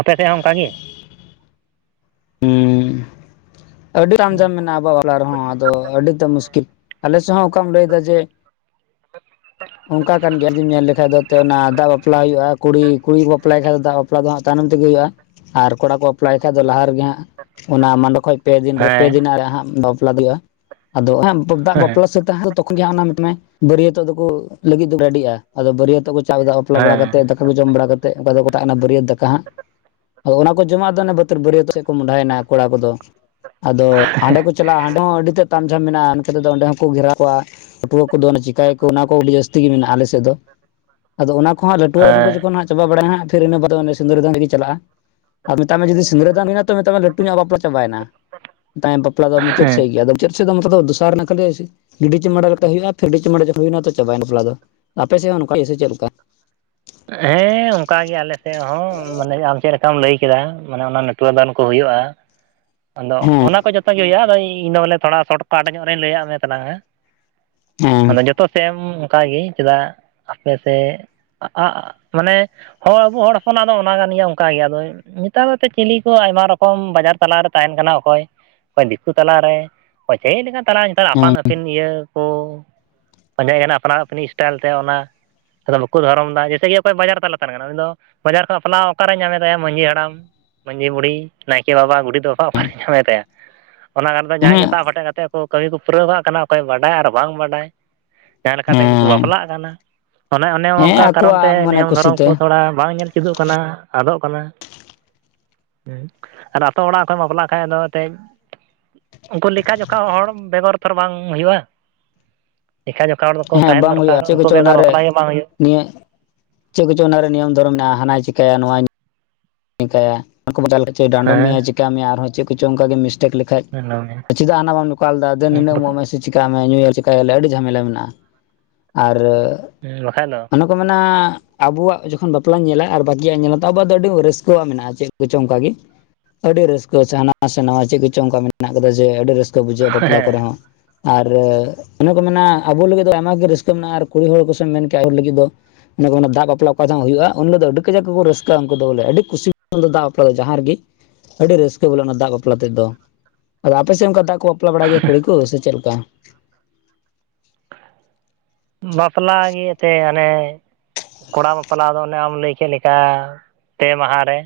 ᱟᱯᱮᱥᱮᱫ ᱦᱚᱸ ᱚᱱᱠᱟᱜ ᱜᱮ? ᱦᱩᱸ ᱟᱹᱰᱤ ᱟᱸᱡᱚᱢ ᱢᱮᱱᱟᱜ-ᱟ ᱟᱵᱚᱣᱟ ᱦᱚᱞᱟ ᱨᱮᱦᱚᱸ ᱟᱫᱚ ᱟᱹᱰᱤ ᱫᱚ ᱢᱩᱥᱠᱤᱞ ᱟᱞᱮᱥᱮᱫ ᱦᱚᱸ ᱚᱠᱟᱢ ᱞᱟᱹᱭ ᱫᱟ ᱡᱮ ᱚᱱᱠᱟ ᱠᱟᱱ ᱜᱮᱭᱟ ᱡᱮ ᱧᱮᱞ ᱞᱮᱠᱟᱡ ᱫᱚ ᱮᱱ ᱚᱱᱟ ᱫᱟᱜ ᱵᱟᱯᱞᱟ ᱦᱩᱭᱩᱜ-ᱟ᱾ ᱠᱩᱲᱤ ᱠᱩᱲᱤ ᱠᱚ ᱵᱟᱯᱞᱟᱭ ᱠᱷᱟᱡ ᱫᱚ ᱫᱟᱜ ᱵᱟᱯᱞᱟ ᱫᱚ ᱦᱟᱸᱜ ᱛᱟᱭᱱᱚᱢ ᱛᱮᱜᱮ ᱦᱩᱭᱩᱜ-ᱟ ᱟᱨ ᱠᱚᱲᱟ ᱠᱚ ᱵᱟᱯᱞᱟᱭ ᱠᱷᱟᱡ ᱫᱚ ᱞᱟᱦᱟ ᱨᱮᱜᱮ ᱦᱟᱸᱜ ᱚᱱᱟ ᱢᱟᱰᱚᱸ ᱠᱷᱚᱡ ᱯᱮ ᱫᱤᱱ ᱨᱮ ᱯᱮ ᱦᱮᱸ ᱫᱤᱱᱟᱜ ᱨᱮ ᱦᱟᱸᱜ ᱵᱟᱯᱞᱟ ᱫᱚ ᱦᱩᱭᱩᱜ-ᱟ ᱟᱫᱚ ᱦᱮᱸ ᱫᱟᱜ ᱵᱟᱯᱞᱟ ᱫᱚ ᱛᱚᱠᱷᱚᱱ ᱜᱮ ᱢᱮᱛᱟᱢᱟᱭ ᱵᱟᱹᱨᱭᱟᱹᱛᱚᱜ ᱫᱚᱠᱚ ᱞᱟᱹᱜᱤᱫ ᱨᱮᱰᱤᱜᱼᱟ ᱟᱫᱚ ᱵᱟᱹᱨᱭᱟᱹᱛᱚᱜ ᱠᱚ ᱪᱟᱠᱫᱟ ᱵᱟᱯᱞᱟ ᱵᱟᱲᱟ ᱦᱮᱸ ᱠᱟᱛᱮ ᱫᱟᱠᱟ ᱠᱚ ᱡᱚᱢ ᱵᱟᱲᱟ ᱠᱟᱛᱮᱫ ᱚᱠᱟ ᱫᱚᱠᱚ ᱢᱮᱛᱟᱜ ᱠᱟᱱᱟ ᱵᱟᱹᱨᱤᱭᱟᱹᱛ ᱫᱟᱠᱟ ᱦᱟᱸᱜ᱾ ᱟᱫᱚ ᱚᱱᱟ ᱠᱚ ᱡᱚᱢᱟᱜ ᱫᱚ ᱚᱱᱮ ᱵᱟᱹᱛ ᱵᱟᱹᱨᱤᱭᱟᱹᱛ ᱥᱮᱫ ᱠᱚ ᱢᱚᱸᱦᱰᱟᱭᱮᱱᱟ ᱠᱚᱲᱟ ᱠᱚᱫᱚ᱾ ᱟᱫᱚ ᱦᱟᱸᱰᱮ ᱠᱚ ᱪᱟᱞᱟᱜ-ᱟ ᱦᱟᱸᱰᱮ ᱦᱚᱸ ᱟᱹᱰᱤ ᱛᱮᱫ ᱛᱟᱢ ᱡᱷᱟᱢ ᱢᱮᱱᱟᱜ-ᱟ ᱚᱱᱛᱮᱫᱚ ᱚᱸᱰᱮ ᱦᱚᱠᱚ ᱜᱷᱮᱨᱟᱣᱟ ᱯᱟᱹᱴᱩᱣᱟᱹ ᱠᱚᱫᱚ ᱚᱱᱟ ᱪᱤᱠᱟᱭᱟᱠᱚ ᱚᱱᱟ ᱠᱚ ᱟᱹᱰᱤ ᱡᱟᱹᱥ ᱛᱤ ᱜᱮ ᱢᱮᱱᱟᱜ-ᱟ ᱟᱞᱮ ᱥᱮᱫ ᱫᱚ ᱟᱫᱚ ᱚᱱᱟ ᱠᱚ ᱦᱟᱸᱜ ᱞᱟᱹᱴᱩᱣ ᱨᱮᱱ ᱠᱚ ᱦᱮᱸ ᱡᱚᱠᱷᱚᱱ ᱦᱟᱸᱜ ᱪᱟᱵᱟ ᱵᱟᱲᱟᱭ ᱦᱟᱸᱜ ᱯᱷᱤᱨ ᱤᱱᱚ ᱵᱟᱱ ᱥᱤᱫᱩᱨ ᱫᱟᱱ ᱨᱮᱜᱮ ᱪᱟᱞᱟᱜ-ᱟ᱾ ᱟᱨ ᱢᱮᱛᱟᱜ ᱢᱮ ᱡᱩᱫᱤ ᱥᱤᱸᱝᱨᱟᱹ ᱫᱟᱱ ᱦᱩᱭᱮᱱᱟ ᱛᱚ ᱢᱮᱛᱟ ᱢᱮ ᱞᱟᱹᱴᱩ ᱧᱚᱜ ᱵᱟᱯᱞᱟ ᱪᱟᱵᱟᱭᱮᱱᱟ ᱢᱮᱛᱟᱢᱟ ᱵᱟᱯᱞᱟ ᱫᱚ ᱢᱩᱪᱟᱹᱫ ᱦᱮᱸ ᱥᱮᱫ ᱜᱮᱭᱟ ᱟᱫᱚ ᱪᱮᱫ ᱢᱚᱛᱚ ᱱᱚᱛᱮ ᱫᱚ ᱫᱚᱥᱟᱨ ᱱᱟ ᱠᱷᱟᱹᱞᱤ ᱜᱤᱰᱤ ᱪᱩᱢᱟᱹᱲᱟ ᱠᱟᱛᱮ ᱦᱩᱭᱩᱜ-ᱟ᱾ ᱯᱷᱮᱰᱤ ᱪᱩᱢᱟᱹᱲᱟ ᱠᱟᱛᱮᱜ ᱦᱩᱭ-ᱱᱟ ᱛᱚ ᱪᱟᱵᱟᱭᱮᱱᱟ᱾ ᱵᱟᱯᱞᱟ ᱫᱚ ᱟᱯᱮ ᱥᱮᱫ ᱦᱚᱸ ᱚᱱᱠᱟᱜᱮ ᱥᱮ ᱪᱮᱫ ᱞᱮᱠᱟ? ᱦᱮᱸ ᱚᱱᱠᱟ ᱜᱮ ᱟᱞᱮᱥᱮᱫ ᱦᱚᱸ ᱢᱟᱱᱮ ᱟᱢ ᱪᱮᱫ ᱞᱮᱠᱟᱢ ᱞᱟᱹᱭ ᱠᱮᱫᱟ ᱢᱟᱱᱮ ᱚᱱᱟ ᱱᱟᱴᱩᱣ ᱫᱟᱱ ᱠᱚ ᱦᱩᱭᱩᱜ-ᱟ᱾ ᱟᱫᱚ ᱦᱮᱸ ᱚᱱᱟ ᱠᱚ ᱡᱚᱛᱚ ᱜᱮ ᱦᱩᱭᱩᱜ-ᱟ ᱟᱫᱚ ᱤᱧᱫᱚ ᱵᱚᱞᱮ ᱛᱷᱚᱲᱟ ᱥᱚᱨᱴᱠᱷᱟᱴ ᱧᱚᱜ ᱨᱤᱧ ᱞᱟᱹᱭᱟᱫ ᱢᱮ ᱛᱟᱞᱟᱝᱼᱟ ᱦᱮᱸ ᱟᱫᱚ ᱡᱚᱛᱚ ᱥᱮᱢ ᱚᱱᱠᱟᱜᱮ ᱪᱮᱫᱟᱜ ᱟᱯᱮ ᱥᱮᱫ, ᱟᱻ ᱢᱟᱱᱮᱼᱼ ᱦᱚᱭ ᱟᱵᱚ ᱦᱚᱲ ᱦᱚᱯᱚᱱᱟᱜ ᱫᱚ ᱚᱱᱟ ᱠᱟᱱ ᱜᱮᱭᱟ ᱚᱱᱠᱟ ᱜᱮ ᱟᱫᱚ ᱱᱮᱛᱟᱨ ᱫᱚ ᱪᱤᱞᱤ ᱠᱚ ᱟᱭᱢᱟ ᱨᱚᱠᱚᱢ ᱵᱟᱡᱟᱨᱼᱼ ᱛᱟᱞᱟᱨᱮ ᱛᱟᱦᱮᱱ ᱠᱟᱱᱟ ᱚᱠᱚᱭ? ᱚᱠᱚᱭ ᱫᱤᱠᱩ ᱛᱟᱞᱟᱨᱮ ᱚᱠᱚᱭ ᱪᱮᱫ ᱞᱮᱠᱟᱱ ᱛᱟᱞᱟᱨ ᱱᱮᱛᱟᱨ ᱟᱯᱟᱱ ᱦᱮᱸ ᱟᱹᱯᱤᱱ ᱤᱭᱟᱹ ᱠᱚ, ᱯᱟᱸᱡᱟᱭ ᱜᱟᱱ ᱟᱯᱱᱟ ᱟᱹᱯᱱᱤᱡ ᱤᱥᱴᱟᱭᱤᱞ ᱛᱮ ᱚᱱᱟ, ᱟᱫᱚ ᱵᱟᱠᱚ ᱫᱷᱚᱨᱚᱢᱫᱟ ᱡᱮᱛᱮ ᱜᱮ ᱚᱠᱚᱭ ᱵᱟᱡᱟᱨ ᱛᱟᱞᱟ ᱛᱟᱦᱮ ᱠᱟᱱᱟ ᱩᱱᱤ ᱫᱚᱼᱼ ᱵᱟᱡᱟᱨ ᱠᱷᱚᱱ ᱵᱟᱯᱞᱟᱣ ᱚᱠᱟᱨᱮᱭ ᱧᱟᱢᱮᱫᱟᱭᱟ ᱢᱟᱺᱡᱷᱤ ᱦᱟᱲᱟᱢ ᱢᱟᱺᱡᱷᱤ ᱵᱩᱲᱦᱤ ᱱᱟᱭᱠᱮ ᱵᱟᱵᱟ ᱜᱩᱰᱮᱛᱼᱼ ᱫᱚ ᱥᱟᱴ ᱧᱟᱢᱮ ᱛᱟᱭᱟ ᱚᱱᱟ ᱠᱟᱨᱚᱱ ᱫᱚ ᱡᱟᱦᱟᱸᱭ ᱜᱮ ᱦᱮᱸ ᱥᱟᱵ ᱦᱟᱴᱮᱡ ᱠᱟᱛᱮ ᱠᱚᱼᱼ ᱠᱟᱹᱢᱤ ᱠᱚ ᱯᱩᱨᱟᱹᱣ ᱠᱟᱜ ᱠᱟᱱᱟ ᱚᱠᱚᱭ ᱵᱟᱰᱟᱭ ᱟᱨ ᱵᱟᱝ ᱵᱟᱰᱟᱭ ᱡᱟᱦᱟᱸ ᱞᱮᱠᱟ ᱛᱮᱜᱮ ᱠᱚ ᱦᱮᱸ ᱵᱟᱯᱞᱟᱜ ᱠᱟᱱᱟ᱾ ᱚᱱᱮ ᱚᱱᱮ ᱦᱮᱸ ᱚᱱᱠᱟ ᱠᱟᱨᱚᱱ ᱛᱮ ᱟᱠᱚᱣᱟᱜ ᱢᱚᱱᱮ ᱱᱤᱭᱚᱢ ᱠᱩᱥᱤ ᱫᱷᱚᱨᱚᱢ ᱛᱮ ᱠᱚ ᱛᱷᱚᱲᱟ ᱵᱟᱝ ᱧᱮᱞᱼᱼ ᱪᱮᱫᱚᱜ ᱠᱟᱱᱟ ᱟᱫᱚᱜ ᱠᱟᱱᱟ ᱦᱮᱸ ᱟᱛᱳ ᱚᱲᱟᱜ ᱠᱷᱚᱢ ᱵᱟᱯᱞᱟᱜ ᱠᱷᱟᱡ ᱫᱚ, [inaudible] ᱩᱱᱠᱩ ᱞᱮᱠᱷᱟ ᱡᱚᱠᱷᱟ ᱦᱚᱲ ᱵᱮᱜᱚᱨ ᱛᱷᱚᱨ ᱵᱟᱝ ᱦᱩᱭᱩᱜ-ᱟ ᱞᱮᱠᱷᱟ ᱡᱚᱠᱷᱟᱼᱼ ᱦᱚᱲ ᱫᱚᱠᱚ ᱦᱮᱸ ᱛᱟᱦᱮᱱ ᱵᱟᱝ ᱫᱚᱨᱠᱟᱨ ᱦᱩᱭᱩᱜᱼᱟ ᱪᱮᱫ ᱩᱱᱠᱩ ᱠᱚᱪᱚ ᱵᱮᱜᱟᱨ ᱚᱱᱟᱨᱮ ᱵᱟᱯᱞᱟ ᱜᱮ ᱵᱟᱝ ᱦᱩᱭᱩᱜᱼᱟᱼᱼ ᱱᱤᱭᱟᱹ ᱪᱮᱫ ᱠᱚᱪᱚᱝ ᱚᱱᱟᱨᱮ ᱱᱤᱭᱚᱢ ᱫᱷᱚᱨᱚᱢ ᱢᱮᱱᱟᱜᱼᱟ ᱦᱟᱱᱟ ᱪᱤᱠᱟᱹᱭᱟ ᱱᱚᱣᱟ? ᱪᱤᱠᱟᱭᱟ [unintelligible] ᱰᱟᱸᱰᱚᱢ ᱢᱮᱭᱟ ᱦᱮᱸ ᱪᱮᱠᱟ ᱢᱮᱭᱟ ᱟᱨᱦᱚᱸ ᱪᱮᱫ ᱠᱚᱪᱚᱚᱝ ᱚᱱᱠᱟ ᱜᱮ ᱢᱤᱥᱼᱼ ᱞᱮᱠᱷ ᱞᱮᱷᱟᱹᱡ ᱪᱮᱫᱟᱜ ᱱᱟ ᱵᱟᱢ ᱱᱚᱠᱟᱞ ᱞᱮᱫᱟ? ᱫᱮᱱ ᱱᱤᱱᱟᱜ ᱮᱢᱜ ᱢᱮ? ᱪᱮᱠᱟᱜ ᱢᱮ ᱧᱩᱸᱭ ᱟᱞᱮ ᱪᱮᱤᱠᱟᱭ ᱟᱞᱮ ᱟᱹᱰᱤ ᱡᱷᱟᱢᱮᱞᱟ ᱢᱮᱱᱟᱜᱼᱟ᱾ ᱟᱨᱼᱼ ᱦᱸ ᱵᱟᱠᱷᱟᱱᱡ ᱫᱚ, ᱚᱱᱟ ᱠᱚ ᱢᱮᱱᱟ ᱟᱵᱚᱣᱟᱜ ᱡᱚᱠᱷᱚᱱ ᱵᱟᱯᱞᱟᱧ ᱧᱮᱞᱟ ᱟᱨ ᱵᱠᱤᱭᱟᱜ ᱤᱧ ᱧᱮᱞᱟ ᱛᱟ ᱵᱟᱫ ᱟᱹᱰᱤ ᱨᱟᱹᱥᱼᱼ [unintelligible] ᱦᱸ ᱢᱮᱱᱟᱜᱼᱟ ᱪᱮᱫ ᱠᱚᱪᱚᱝ ᱚᱱᱠᱟ ᱜᱮ? ᱟᱹᱰᱤ ᱨᱟᱹᱥᱠᱟᱹ ᱥᱮ ᱦᱟᱱᱟᱣᱟ ᱥᱮ ᱱᱟᱣᱟ ᱟᱰᱤ ᱨᱟᱹᱥᱠᱟᱹ ᱦᱟᱱᱟ ᱥᱮ ᱱᱚᱭᱟ ᱪᱮᱫ ᱠᱚᱪᱚᱝ ᱚᱱᱠᱟ ᱢᱮᱱᱟᱜ ᱠᱟᱫᱟ ᱡᱮ ᱟᱹᱰᱤ ᱨᱟᱹᱥᱠᱟᱹ ᱵᱩᱡᱷᱟᱹᱜᱼᱟ ᱵᱟᱯᱞᱟ ᱦᱮᱸ ᱠᱚᱨᱮ ᱦᱚᱸ ᱟᱨ ᱚᱱᱮ ᱠᱚ ᱢᱮᱱᱟ ᱟᱵᱚ ᱞᱟᱹᱜᱤᱫ ᱫᱚ ᱟᱭᱢᱟᱟᱜ ᱜᱮ ᱨᱟᱹᱥᱠᱟᱹ ᱢᱮᱱᱟᱜᱼᱟ ᱟᱨ ᱠᱩᱲᱤ ᱦᱚᱲ ᱠᱚ ᱥᱮ ᱟᱭᱳ ᱦᱚᱲ ᱞᱟᱹᱜᱤᱫ ᱫᱚᱼᱼ ᱫᱟᱜ ᱵᱟᱯᱞᱟ ᱚᱠᱟᱦ ᱦᱚᱸ ᱦᱩᱭᱩᱜᱼᱟ ᱩᱱ ᱦᱤᱞᱜ ᱫᱚ ᱟᱹᱰᱤ ᱠᱟᱡᱟ ᱠᱚ ᱨᱟᱹᱥᱠᱟᱹᱼᱟ ᱩᱱᱠᱩ ᱫᱚ ᱵᱚᱞᱮ ᱟᱹᱰᱤᱼᱼ [unintelligible] ᱫᱟᱜ ᱵᱟᱯᱞᱟ ᱫᱚ ᱡᱟᱦᱟᱸ ᱨᱮᱜᱮ ᱟᱹᱰᱤ ᱨᱟᱹᱥᱠᱟᱹ ᱵᱚᱞ ᱚᱱᱟ ᱫᱟᱜ ᱵᱟᱯᱞᱟ ᱛᱮᱫ ᱫᱚ᱾ ᱟᱫᱚ ᱟᱯᱮ ᱥᱮᱱ ᱚᱱᱠᱟ ᱫᱟᱜ ᱠᱚ ᱵᱟᱯᱞᱟ ᱵᱟᱲᱟᱭ ᱜᱮᱭᱟ ᱠᱩᱲᱤ ᱠᱚ ᱥᱮ ᱪᱮᱫ ᱞᱮᱠᱟ? ᱵᱟᱯᱞᱟ ᱜᱮ ᱛᱮ ᱟᱱᱮᱼᱼ ᱠᱚᱲᱟ ᱵᱟᱯᱞᱟ ᱫᱚ ᱚᱱᱮ ᱟᱢ ᱞᱟᱹᱭ ᱠᱮᱫ ᱞᱮᱠᱟ ᱯᱮ ᱢᱟᱦᱟ ᱨᱮ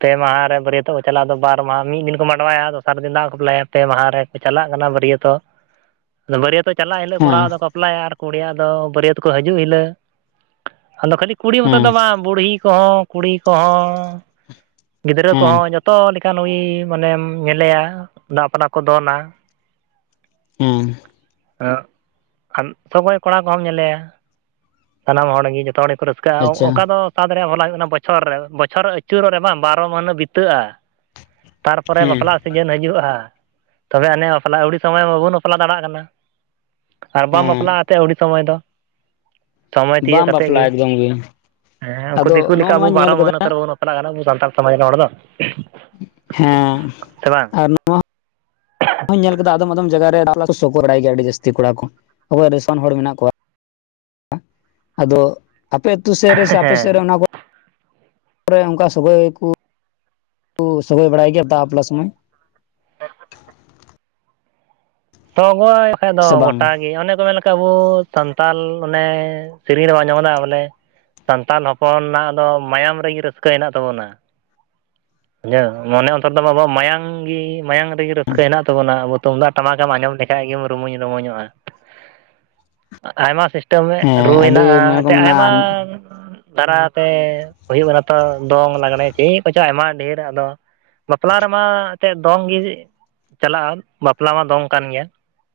ᱯᱮ ᱢᱟᱦᱟᱨᱮ ᱵᱟᱹᱨᱭᱟᱹᱛᱚᱜ ᱠᱚ ᱪᱟᱞᱟᱜᱼᱟᱫᱚ ᱵᱟᱨ ᱢᱟᱦᱟ ᱢᱤᱫ ᱫᱤᱱ ᱠᱚ ᱢᱟᱸᱰᱣᱟᱭᱟ ᱫᱚᱥᱟᱨ ᱫᱤᱱ ᱫᱟᱜ ᱠᱚ ᱵᱟᱯᱞᱟᱭᱟᱼᱼ ᱯᱮ ᱢᱟᱦᱟ ᱨᱮᱠᱚ ᱪᱟᱞᱟᱜ ᱠᱟᱱᱟ ᱵᱟᱹᱨᱭᱟᱹᱛᱚᱜ᱾ [unintelligible] ᱵᱟᱹᱨᱭᱛ ᱪᱟᱞᱟᱜᱼᱟ ᱤᱞᱳ ᱠᱚᱲᱟᱟᱣ ᱦᱮᱸ ᱫᱚᱠᱚᱼᱼ [unintelligible] ᱟᱨ ᱠᱩᱲᱤᱭᱟᱜ ᱫᱚ ᱵᱟᱹᱨᱭᱟᱹᱛ ᱠᱚ ᱦᱤᱡᱩᱜ ᱦᱤᱞᱳᱜ ᱟᱫᱚ ᱠᱷᱟᱹᱞᱤ ᱠᱩᱲᱤ ᱢᱚᱛᱚ ᱫᱚ ᱦᱮᱸ ᱵᱟᱝ? ᱵᱩᱲᱦᱤ ᱠᱚᱦᱚᱸ ᱠᱩᱲᱤ ᱠᱚᱦᱚᱸ ᱜᱤᱫᱽᱨᱟᱹ ᱦᱮᱸ ᱠᱚᱦᱚᱸ ᱡᱚᱛᱚ ᱡᱚᱛᱚ ᱞᱮᱠᱟᱱ ᱱᱩᱭ ᱢᱟᱱᱮᱢ ᱧᱮᱞᱮᱭᱟ ᱫᱟᱜᱯᱱᱟ ᱠᱚ ᱫᱚᱱᱟ ᱦᱮᱸ ᱟᱸ [unintelligible] ᱠᱚᱲᱟ ᱠᱚᱦᱚᱸᱚᱢ ᱧᱮᱞᱮᱭᱟ ᱥᱟᱱᱟᱢ ᱦᱚᱲᱜᱮ ᱡᱚᱛᱚ ᱦᱚᱲᱼᱼ ᱨᱟᱹᱥᱠᱟᱹᱜᱼᱟ ᱟᱪᱪᱷᱟ ᱚᱱᱠᱟ ᱫᱚ ᱥᱟᱫ ᱨᱮᱭᱟᱜ ᱵᱚᱞᱟ ᱦᱩᱭᱩᱜ ᱠᱟᱱᱟ ᱵᱚᱪᱷᱚᱨ ᱨᱮ ᱵᱚᱪᱷᱚᱨᱮ ᱟᱹᱪᱩᱨᱚᱜ ᱨᱮ ᱵᱟᱝ ᱵᱟᱨᱚ ᱢᱟᱹᱦᱱᱟᱹᱟᱹ ᱵᱤᱛᱟᱹᱜᱼᱟ ᱛᱟᱨᱯᱚᱨᱮ ᱦᱮᱸ ᱵᱟᱯᱞᱟᱼᱼ ᱥᱤᱡᱮᱱ ᱦᱤᱡᱩᱜᱼᱟ ᱛᱚᱵᱮ ᱟᱹᱱᱮ ᱵᱟᱯᱞᱟ ᱟᱹᱣᱤ ᱥᱚᱢᱚᱭ ᱢᱟ ᱵᱟᱵᱚᱱ ᱵᱟᱯᱞᱟ ᱫᱟᱲᱮᱭᱟᱜ ᱠᱟᱱᱟ? ᱟᱨ ᱵᱟᱢ ᱦᱮᱸ ᱵᱟᱯᱞᱟᱜᱼᱟ ᱟᱥᱮ ᱟᱹᱶᱤ ᱥᱚᱢᱚᱭ ᱫᱚ᱾ ᱥᱚᱢᱚᱭ ᱛᱤᱭᱜ ᱵᱟᱢ ᱠᱟᱛᱮᱠ ᱜᱮ ᱵᱟᱯᱞᱟᱜᱼᱟ ᱮᱠᱫᱚᱢ ᱦᱮᱸ ᱩᱱᱠᱩ ᱟᱫᱚ ᱫᱤᱠᱩ ᱞᱮᱠᱟ ᱱᱚᱜᱼᱚ ᱟᱵᱚ ᱱᱚᱣᱟᱧ ᱵᱟᱨᱚ ᱧᱮᱞ ᱠᱟᱫᱟ ᱢᱟᱹᱦᱱᱟᱹ ᱛᱚᱨᱵᱚᱱ ᱵᱟᱯᱞᱟᱜ ᱥᱟᱱᱛᱟᱲ ᱥᱟᱡᱽ ᱨᱚᱲ ᱫᱚ᱾ ᱦᱮᱸ ᱥᱮ ᱵᱟᱝ ᱟᱨ᱾ ᱟᱨᱦᱚᱝ ᱱᱟᱞ ᱟᱠᱟᱫᱟ ᱟᱫᱚᱢ ᱟᱫᱚᱢ ᱡᱟᱭᱜᱟ ᱨᱮ ᱥᱚᱜᱚᱭ ᱵᱟᱲᱟᱭ ᱜᱤᱭᱟ ᱟᱹᱰᱤ ᱡᱟᱥᱛᱤ ᱠᱚᱲᱟ ᱠᱚ ᱚᱠᱚᱭ ᱨᱤᱥᱚᱱ ᱦᱚᱲ ᱢᱤᱱᱟᱜ ᱠᱚ ᱟᱫᱚᱼᱼ ᱟᱯᱮ ᱟᱹᱛᱩ ᱥᱮᱫ ᱨᱮ ᱥᱮ ᱟᱯᱮ ᱥᱮᱫ ᱨᱮ ᱦᱮᱸ ᱚᱱᱟ ᱠᱚ ᱚᱱᱠᱟ ᱥᱚᱜᱚᱭ ᱠᱚᱼᱼ ᱥᱚᱹᱜᱳᱚᱭ ᱵᱟᱲᱟᱭ ᱜᱮᱭᱟ ᱫᱟᱜ ᱵᱟᱯᱞᱟ ᱥᱚᱢᱚᱭ? ᱥᱚᱜᱳᱭ ᱠᱷᱟᱡ ᱫᱚ ᱥᱮ ᱵᱟᱝ ᱜᱚᱴᱟ ᱜᱮ ᱚᱱᱮ ᱠᱚ ᱢᱮᱱ ᱟᱵᱚ ᱥᱟᱱᱛᱟᱞ ᱚᱱᱮ ᱥᱮᱨᱮᱧ ᱨᱮ ᱵᱟᱢ ᱟᱸᱡᱚᱢ ᱟᱠᱟᱫᱟ ᱵᱚᱞᱮ ᱥᱟᱱᱛᱟᱞ ᱦᱚᱯᱚᱱᱟᱜ ᱫᱚ ᱢᱟᱭᱟᱢ ᱨᱮᱜᱮ ᱨᱟᱹᱥᱠᱟᱹ ᱦᱮᱱᱟᱜ ᱛᱟᱵᱚᱱᱟ, ᱵᱩᱡᱷᱟᱹᱣ ᱢᱚᱱᱮ ᱚᱱᱛᱚᱨ ᱟᱵᱚᱣᱟᱜ ᱢᱟᱭᱟᱢ ᱜᱮ ᱢᱟᱭᱟᱢ ᱨᱮᱜᱮ ᱨᱟᱹᱥᱠᱟᱹ ᱦᱮᱱᱟᱜ ᱛᱟᱵᱚᱱᱟ ᱟᱵᱚ ᱛᱩᱢᱫᱟᱜ ᱴᱟᱢᱟᱠᱮᱢ ᱟᱸᱡᱚᱢ ᱞᱮᱠᱷᱟᱡ ᱜᱮ ᱨᱩᱢᱩᱧ ᱨᱩᱢᱩᱧᱚᱜ-ᱟ ᱟᱭᱢᱟ ᱢᱤᱫᱴᱮᱱ ᱦᱮᱸ ᱨᱩ ᱟᱹᱰᱤ ᱦᱮᱱᱟᱜ-ᱟ ᱢᱚᱱᱮ ᱠᱚ ᱮᱱᱛᱮᱫ ᱢᱮᱱᱟ ᱟᱭᱢᱟ ᱫᱟᱨᱟᱛᱮ ᱦᱩᱭᱩᱜ ᱠᱟᱱᱟ ᱛᱚ ᱫᱚᱝ ᱞᱟᱜᱽᱲᱮ ᱪᱮᱫ ᱠᱚᱪᱚᱝ ᱟᱭᱢᱟ ᱰᱷᱮᱨ ᱟᱫᱚ ᱵᱟᱯᱞᱟ ᱨᱮᱢᱟ ᱪᱮᱜ ᱫᱚᱝ ᱜᱮ ᱪᱟᱞᱟᱜ-ᱟ ᱵᱟᱯᱞᱟ ᱢᱟ ᱫᱚᱝ ᱠᱟᱱ ᱜᱮᱭᱟ,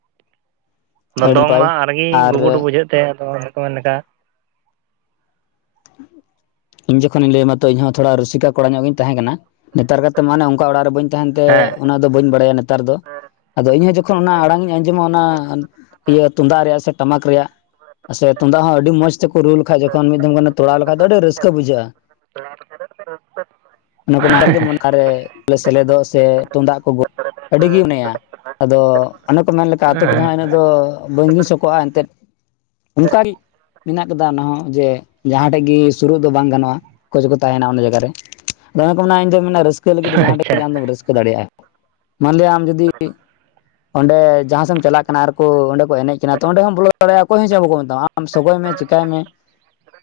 [unintelligible] ᱫᱚᱝ ᱱᱟᱯᱟᱭ ᱢᱟ ᱟᱨᱜᱮ ᱟᱨ ᱜᱩᱵᱩᱰᱩ ᱵᱩᱡᱷᱟᱹᱜ ᱛᱮ ᱟᱫᱚ ᱚᱱᱮ ᱠᱚ ᱢᱮᱱ-ᱠᱟ ᱤᱧ ᱡᱚᱠᱷᱚᱱ ᱤᱧ ᱞᱟᱹᱭ ᱟᱢᱟ ᱛᱚ ᱤᱧᱦᱚᱸ ᱛᱷᱚᱲᱟ ᱨᱩᱥᱤᱠᱟ ᱠᱚᱲᱟ ᱧᱚᱜ ᱜᱤᱧ ᱛᱟᱦᱮᱸ ᱠᱟᱱᱟ᱾ ᱱᱮᱛᱟᱨ ᱠᱟᱛᱮ ᱢᱟᱱᱮ ᱚᱲᱟᱜ ᱨᱮ ᱵᱟᱹᱧ ᱛᱟᱦᱮᱱ ᱛᱮ ᱦᱮᱸ ᱚᱱᱟ ᱫᱚ ᱵᱟᱹᱧ ᱵᱟᱲᱟᱭᱟ ᱱᱮᱛᱟᱨ ᱫᱚ᱾ ᱟᱫᱚ ᱤᱧᱦᱚᱸ ᱡᱚᱠᱷᱚᱱ ᱚᱱᱟ ᱟᱲᱟᱝ ᱤᱧ ᱟᱸᱡᱚᱢᱟ ᱚᱱᱟ ᱤᱭᱟᱹ ᱛᱩᱢᱫᱟᱜ ᱨᱮᱭᱟᱜ ᱥᱮ ᱴᱟᱢᱟᱠ ᱨᱮᱭᱟᱜ ᱥᱮ ᱛᱩᱢᱫᱟᱜ ᱦᱚᱸ ᱟᱹᱰᱤ ᱢᱚᱸᱡᱽ ᱛᱮᱠᱚ ᱨᱩ ᱞᱮᱠᱷᱟᱱ ᱡᱚᱠᱷᱚᱱ ᱢᱤᱫ ᱫᱚᱢ ᱜᱟᱱ ᱛᱚᱲᱟᱣ ᱞᱮᱠᱷᱟᱡ ᱫᱚ ᱟᱹᱰᱤ ᱨᱟᱹᱥᱠᱟᱹ ᱵᱩᱡᱷᱟᱹᱜ-ᱟ ᱚᱱᱟ ᱠᱚ [unintelligible] ᱥᱮᱞᱮᱫᱚᱜ ᱥᱮ ᱛᱩᱢᱫᱟᱜ ᱠᱚ ᱜᱚᱜ ᱟᱹᱰᱤᱜᱤᱧ ᱢᱚᱱᱮᱭᱟ ᱟᱫᱚ ᱚᱱᱮ ᱠᱚ ᱢᱮᱱ ᱞᱮᱠᱟ ᱟᱛᱳ ᱠᱚᱫᱚ ᱦᱟᱜ ᱤᱱᱟᱹ ᱫᱚ ᱵᱟᱹᱧ ᱫᱤᱥᱤᱥ ᱠᱚᱜ-ᱟ ᱮᱱᱛᱮᱫ ᱚᱱᱠᱟᱜᱮ ᱢᱮᱱᱟᱜ ᱠᱟᱫᱟ ᱚᱱᱟ ᱦᱚᱸ ᱡᱮ ᱡᱟᱦᱟᱸ ᱴᱷᱮᱡ ᱜᱮ ᱥᱩᱨᱩᱜ ᱫᱚ ᱵᱟᱝ ᱜᱟᱱᱚᱜ-ᱟ ᱠᱳᱪ ᱠᱚ ᱛᱟᱦᱮᱱᱟ ᱚᱱᱟ ᱡᱟᱭᱜᱟ ᱨᱮ ᱟᱫᱚ ᱚᱱᱟ ᱠᱚ ᱢᱮᱱᱟᱜ-ᱟ ᱤᱧ ᱫᱚ ᱨᱟᱹᱥ ᱨᱟᱹᱥᱠᱟᱹ ᱞᱟᱹᱜᱤᱫ ᱫᱚ ᱡᱟᱦᱟᱸ ᱴᱷᱮᱱ ᱜᱮ ᱟᱪᱪᱷᱟ ᱟᱢᱫᱚᱢ ᱨᱟᱹᱥᱠᱟᱹ ᱫᱟᱲᱮᱭᱟᱜ-ᱟ ᱢᱟᱱᱞᱤᱭᱟ ᱟᱢ ᱡᱩᱫᱤ ᱚᱸᱰᱮ ᱡᱟᱦᱟᱸ ᱥᱮᱫ ᱮᱢ ᱪᱟᱞᱟᱜ ᱠᱟᱱᱟ ᱟᱨ ᱠᱚ ᱚᱸᱰᱮ ᱠᱚ ᱮᱱᱮᱡ ᱠᱟᱱᱟ ᱛᱚ ᱚᱸᱰᱮ ᱦᱚᱢ ᱵᱚᱞᱚ ᱫᱟᱲᱟᱭᱟᱜ-ᱟ ᱚᱠᱚᱭ ᱦᱚᱸ ᱪᱮᱫ ᱵᱟᱠᱚ ᱢᱮᱛᱟᱢᱟ᱾ ᱟᱢ ᱥᱚᱜᱚᱭ ᱢᱮ ᱪᱮᱠᱟᱭ ᱢᱮ᱾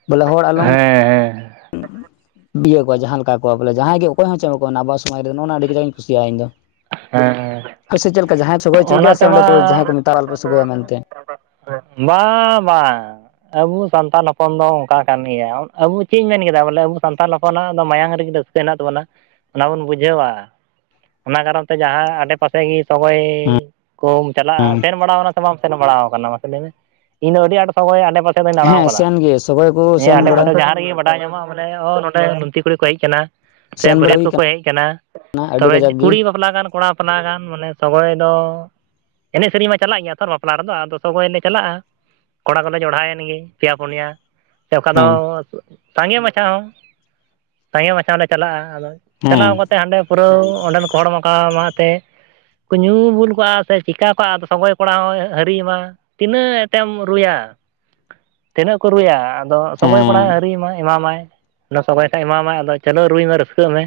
ᱵᱚᱞᱮ ᱦᱚᱲ ᱟᱞᱚᱢ ᱦᱮᱸ ᱵᱤᱭᱟᱹ ᱠᱚᱣᱟ ᱡᱟᱦᱟᱸ ᱞᱮᱠᱟ ᱠᱚ ᱵᱚᱞᱮ ᱡᱟᱦᱟᱸᱭ ᱜᱮ ᱚᱠᱚᱭ ᱦᱚᱸᱪᱚ ᱚᱱᱟ ᱵᱟᱥ ᱠᱚ ᱟᱵᱟᱨ ᱥᱚᱢᱟᱡᱽ ᱨᱮ ᱱᱚᱜ-ᱱᱚᱣᱟ ᱞᱟᱹᱜᱤᱫ ᱜᱮᱧ ᱠᱩᱥᱤᱭ-ᱟ ᱤᱧ ᱫᱚ᱾ ᱦᱮᱸ ᱦᱮᱸ ᱦᱳᱭ ᱥᱮ ᱪᱮᱫ ᱞᱮᱠᱟ ᱡᱟᱦᱟᱸᱭ ᱥᱚᱜᱚᱭ ᱦᱚᱪᱚᱭ ᱚᱱᱟ ᱜᱮᱭᱟ ᱥᱮ ᱚᱸᱰᱮ ᱛᱮᱢᱟ ᱠᱚ ᱡᱟᱦᱟᱸᱭ ᱠᱚ ᱢᱮᱛᱟᱜ-ᱟ ᱟᱞᱯᱚ ᱥᱚᱜᱚᱭ ᱢᱮᱱᱛᱮ? ᱵᱟᱝ ᱵᱟᱝ ᱟᱵᱚ ᱥᱟᱱᱛᱟᱞ ᱦᱚᱯᱚᱱ ᱫᱚ ᱚᱱᱠᱟ ᱠᱟᱱ ᱜᱮᱭᱟ ᱟᱵᱚ ᱪᱮᱫ ᱤᱧ ᱢᱮᱱ ᱠᱮᱫᱟ ᱵᱚᱞᱮ ᱟᱵᱚ ᱥᱟᱱᱛᱟᱲ ᱦᱚᱯᱚᱱᱟᱜ-ᱟ ᱫᱚ ᱢᱟᱭᱟᱝ ᱨᱮᱜᱮ ᱨᱟᱹᱥ ᱠᱟᱹ ᱦᱮᱱᱟᱜ ᱛᱟᱵᱚᱱᱟ ᱚᱱᱟ ᱵᱚᱱ ᱵᱩᱡᱷᱟᱹᱣᱟ ᱚᱱᱟ ᱠᱟᱨᱚᱱ ᱛᱮ ᱡᱟᱦᱟᱸ ᱟᱰᱮ ᱯᱟᱥᱮᱡ ᱜᱮ ᱥᱚᱜᱚᱭ ᱠᱚᱢ ᱪᱟᱞᱟᱜ-ᱟ ᱦᱮᱸ ᱥᱮᱱ ᱵᱟᱲᱟᱣ ᱟᱠᱟᱱᱟ ᱥᱮ ᱵᱟᱢ ᱥᱮᱱ ᱵᱟᱲᱟᱣ ᱟᱠᱟᱱᱟ? ᱤᱧ ᱫᱚ ᱟᱹᱰᱤ ᱟᱸᱴ ᱥᱚᱜᱚᱭ ᱟᱰᱮᱯᱟᱥᱮ ᱫᱚᱧ ᱫᱟᱬᱟ ᱦᱮᱸ ᱟᱠᱟᱫᱟ ᱥᱮᱱ ᱜᱮ ᱥᱚᱜᱚᱭ ᱠᱚ ᱦᱮᱸ ᱥᱮᱱ ᱚᱸᱰᱮ ᱵᱟᱲᱟ ᱠᱷᱚᱱ ᱡᱟᱦᱟᱸ ᱨᱮᱜᱮ ᱵᱟᱰᱟᱭ ᱧᱟᱢᱚᱜ-ᱟ ᱢᱟᱱᱮ ᱱᱚᱰᱮ ᱞᱩᱱᱛᱤ ᱠᱩᱲᱤ ᱠᱚ ᱦᱮᱡ ᱟᱠᱟᱱᱟ᱾ ᱥᱮ ᱥᱮᱱ ᱵᱟᱲᱟ ᱵᱟᱹᱨᱭᱟᱹᱛ ᱦᱩᱭ ᱠᱚᱠᱚ ᱦᱮᱡ ᱟᱠᱟᱱᱟ ᱠᱟᱱᱟ ᱟᱹᱰᱤ ᱛᱚᱵᱮ ᱠᱟᱡᱟᱠ ᱜᱮ ᱠᱩᱲᱤ ᱵᱟᱯᱞᱟ ᱜᱟᱱ ᱠᱚᱲᱟ ᱵᱟᱯᱞᱟ ᱜᱟᱱ ᱢᱟᱱᱮ ᱥᱚᱜᱚᱭ ᱫᱚ ᱮᱱᱮᱡ ᱥᱮᱨᱮᱧ ᱢᱟ ᱪᱟᱞᱟᱜ ᱜᱮᱭᱟ ᱛᱚ ᱵᱟᱯᱞᱟ ᱨᱮᱫᱚ ᱟᱫᱚ ᱥᱚᱜᱚᱭ ᱞᱮ ᱪᱟᱞᱟᱜ-ᱟ ᱠᱚᱲᱟ ᱠᱚᱞᱮ ᱡᱚᱲᱦᱟᱭᱮᱱ ᱜᱮ ᱯᱮᱭᱟ ᱯᱩᱱᱭᱟ ᱥᱮ ᱚᱠᱟ ᱫᱚ ᱦᱮᱸ ᱥᱟᱸᱜᱮ ᱢᱟᱪᱷᱟ ᱦᱚᱸ ᱥᱟᱸᱜᱮ ᱢᱟᱪᱷᱟ ᱦᱚᱸ ᱞᱮ ᱪᱟᱞᱟᱜ-ᱟ ᱟᱫᱚ ᱦᱮᱸ ᱪᱟᱞᱟᱣ ᱠᱟᱛᱮ ᱦᱟᱸᱰᱮ ᱯᱩᱨᱟᱹᱣ ᱚᱸᱰᱮᱱ ᱠᱚ ᱦᱚᱲ ᱢᱟᱠᱟ ᱢᱟ ᱮᱱᱛᱮ ᱠᱚ ᱧᱩ ᱵᱩᱞ ᱠᱚᱜ-ᱟ ᱥᱮ ᱪᱤᱠᱟᱹ ᱠᱚᱜ-ᱟ ᱟᱫᱚ ᱥᱚᱜᱚᱭ ᱠᱚᱲᱟ ᱦᱚᱸ ᱦᱟᱹᱨᱤᱭ ᱢᱟ ᱛᱤᱱᱟᱹᱜ ᱛᱮᱢ ᱨᱩᱭᱟ, ᱛᱤᱱᱟᱹᱜ ᱠᱚ ᱨᱩᱭᱟ ᱟᱫᱚ ᱥᱚᱜᱚᱭ ᱦᱮᱸ ᱠᱚᱲᱟ ᱦᱟᱹᱨᱤᱭ ᱢᱟᱭ ᱮᱢᱟᱢᱟᱭ᱾ ᱚᱱᱟ ᱥᱚᱜᱚᱭ ᱠᱷᱟᱭ ᱮᱢᱟᱢᱟᱭ ᱟᱫᱚ ᱪᱟᱹᱞᱩ ᱨᱩᱭ ᱢᱮ ᱨᱟᱹᱥᱠᱟᱹᱜ ᱢᱮ᱾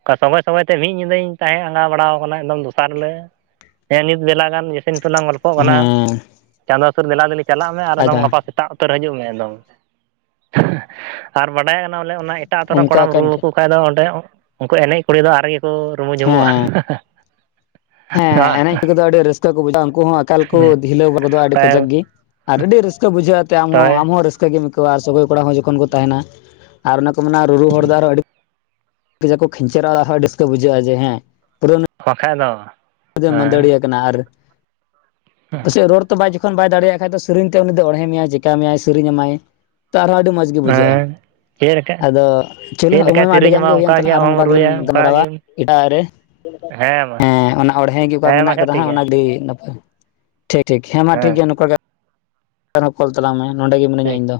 ᱚᱱᱠᱟ ᱥᱚᱜᱚᱭ ᱥᱚᱜᱚᱭ ᱛᱮ ᱢᱤᱫ ᱧᱤᱫᱟᱹᱧ ᱛᱟᱦᱮᱸ ᱟᱸᱜᱟ ᱵᱟᱲᱟ ᱟᱠᱟᱱᱟ ᱮᱠᱫᱚᱢ ᱫᱚᱥᱟᱨ ᱦᱤᱞᱳᱜ᱾ ᱦᱮᱸ ᱱᱤᱛ ᱵᱮᱞᱟ ᱜᱟᱱ ᱡᱮᱥᱮ ᱱᱤᱛᱚᱜ ᱞᱟᱝ ᱜᱚᱞᱯᱚᱜ ᱠᱟᱱᱟ ᱦᱮᱸ ᱪᱟᱸᱫᱚ ᱥᱩᱨ ᱵᱮᱞᱟ ᱫᱚᱞᱮ ᱪᱟᱞᱟᱜ ᱢᱮ ᱟᱨ ᱟᱪᱪᱷᱟ ᱟᱫᱚᱢ ᱜᱟᱯᱟ ᱥᱮᱫ ᱮᱴᱟᱜ ᱩᱛᱟᱹᱨ ᱦᱤᱡᱩᱜ ᱢᱮ ᱮᱠᱫᱚᱢ ᱟᱨ ᱵᱟᱰᱟᱭ ᱠᱟᱱᱟ ᱵᱚᱞᱮ ᱚᱱᱟ ᱮᱴᱟᱜ ᱟᱛᱳ ᱨᱮᱱ ᱚᱱᱠᱟ ᱠᱚᱲᱟᱢ ᱠᱟᱱ ᱨᱩᱣᱟᱹ ᱜᱮᱭᱟ ᱠᱚ ᱵᱟᱠᱟᱱ ᱫᱚ ᱚᱸᱰᱮ ᱩᱱᱠᱩ ᱮᱱᱮᱡ ᱠᱩᱲᱤ ᱫᱚ ᱟᱨ ᱜᱮᱠᱚ ᱨᱩᱢᱩ ᱡᱩᱢᱩᱜ-ᱟ᱾ ᱦᱮᱸ ᱦᱮᱸ ᱮᱱᱮᱡ ᱠᱚᱜ ᱫᱚ ᱟᱹᱰᱤ ᱨᱟᱹᱥᱠᱟᱹ ᱠᱚ ᱵᱩᱡᱟ ᱩᱱᱠᱩ ᱦᱚᱸ ᱟᱠᱟᱞ ᱠᱚ ᱰᱷᱤᱞᱟᱹᱣ ᱵᱟ ᱠᱚᱫᱚ ᱟᱹᱰᱤ ᱠᱟᱡᱟᱠ ᱜᱮ᱾ ᱟᱨ ᱟᱹᱰᱤ ᱨᱟᱹᱥᱠᱟᱹ ᱵᱩᱡᱷᱟᱹᱣᱟ ᱟᱛᱮ ᱟᱢᱦᱚᱸ ᱦᱳᱭ ᱟᱢᱦᱚᱚᱸ ᱨᱟᱹᱥᱠᱟᱹ ᱜᱮᱢ ᱟᱹᱭᱠᱟᱹᱣᱟ ᱟᱨ ᱥᱚᱜᱚᱭ ᱠᱚᱲᱟ ᱦᱚᱸ ᱡᱚᱠᱷᱚᱱ ᱠᱚ ᱛᱟᱦᱮᱱᱟ᱾ ᱟᱨ ᱚᱱᱮ ᱠᱚ ᱢᱮᱱᱟ ᱨᱩᱨᱩ ᱦᱚᱲ ᱫᱚ ᱟᱨᱚ ᱟᱹᱰᱤ ᱟᱠᱚ ᱠᱷᱤᱱᱧᱪᱮᱨᱟ ᱰᱤᱥᱠᱚ ᱵᱩᱡᱷᱟᱹᱜ-ᱟ ᱡᱮ ᱦᱮ ᱯᱩᱨᱟᱹ ᱚᱱᱟ, ᱵᱟᱠᱷᱟᱡ ᱫᱚ᱾ ᱦᱮᱸ ᱢᱟᱹᱫᱟᱹᱲᱤᱭᱟᱹ ᱠᱟᱱᱟ ᱟᱨ ᱯᱟᱥᱮᱡ ᱨᱚᱲ ᱛᱚ ᱵᱟᱭᱼᱼ ᱡᱚᱠᱷᱚᱱ ᱵᱟᱭ ᱫᱟᱲᱮᱭᱟᱜ ᱠᱷᱟᱡ ᱫᱚ ᱥᱮᱨᱮᱧ ᱛᱮ ᱩᱱᱤ ᱫᱚ ᱚᱲᱦᱮ ᱢᱮᱭᱟᱭ ᱪᱮᱠᱟ ᱢᱮᱭᱟᱭ ᱥᱮᱨᱮᱧ ᱮᱢᱟᱭᱼᱼ ᱛᱚ ᱟᱨ ᱦᱚᱸ ᱟᱹᱰᱤ ᱢᱚᱡᱽ ᱜᱮ ᱵᱩᱡᱷᱟᱹᱜ-ᱟ ᱦᱮᱸ ᱪᱮᱫ ᱞᱮᱠᱟ ᱟᱫᱚ ᱪᱮᱫ [unintelligible] ᱞᱮᱠᱟᱭ ᱢᱟ ᱟᱹᱰᱤ ᱥᱮᱨᱮᱧ ᱜᱟᱱ ᱜᱮ ᱟᱢᱟ ᱦᱩᱭ ᱮᱱ ᱚᱱᱠᱟ ᱛᱟᱞᱟᱝ ᱟᱨ ᱟᱢ ᱦᱚᱸ ᱦᱚᱢ ᱱᱚᱝᱠᱟ ᱜᱮᱞᱟᱝ ᱨᱩᱭᱟ ᱚᱱᱠᱟ ᱜᱟᱞᱢᱟᱨᱟᱣᱟ᱾ ᱜᱮᱢ ᱮᱴᱟᱜ ᱨᱮ ᱦᱮᱸ ᱚᱱᱟ ᱚᱬᱦᱮᱸ ᱜᱮ ᱚᱠᱟ ᱦᱮᱸ ᱢᱟ ᱢᱮᱱᱟᱜ ᱟᱪᱪᱷᱟ ᱠᱟᱫᱟ ᱴᱷᱤᱠ ᱦᱟᱸᱜ ᱜᱮᱭᱟ ᱚᱱᱟ ᱜᱮ [unintelligible] ᱱᱟᱯᱟᱭ ᱴᱷᱤᱠ ᱴᱷᱤᱠ ᱦᱮᱸ ᱢᱟ ᱴᱷᱤᱠ ᱜᱮᱭᱟ ᱱᱚᱝᱠᱟ ᱜᱮᱼᱼ [unintelligible] ᱠᱚᱞ ᱛᱟᱞᱟᱝ ᱢᱮ ᱱᱚᱸᱰᱮ ᱜᱮ ᱢᱤᱱᱟᱹᱧᱟ ᱴᱷᱤᱠ ᱤᱧ ᱫᱚᱼᱼ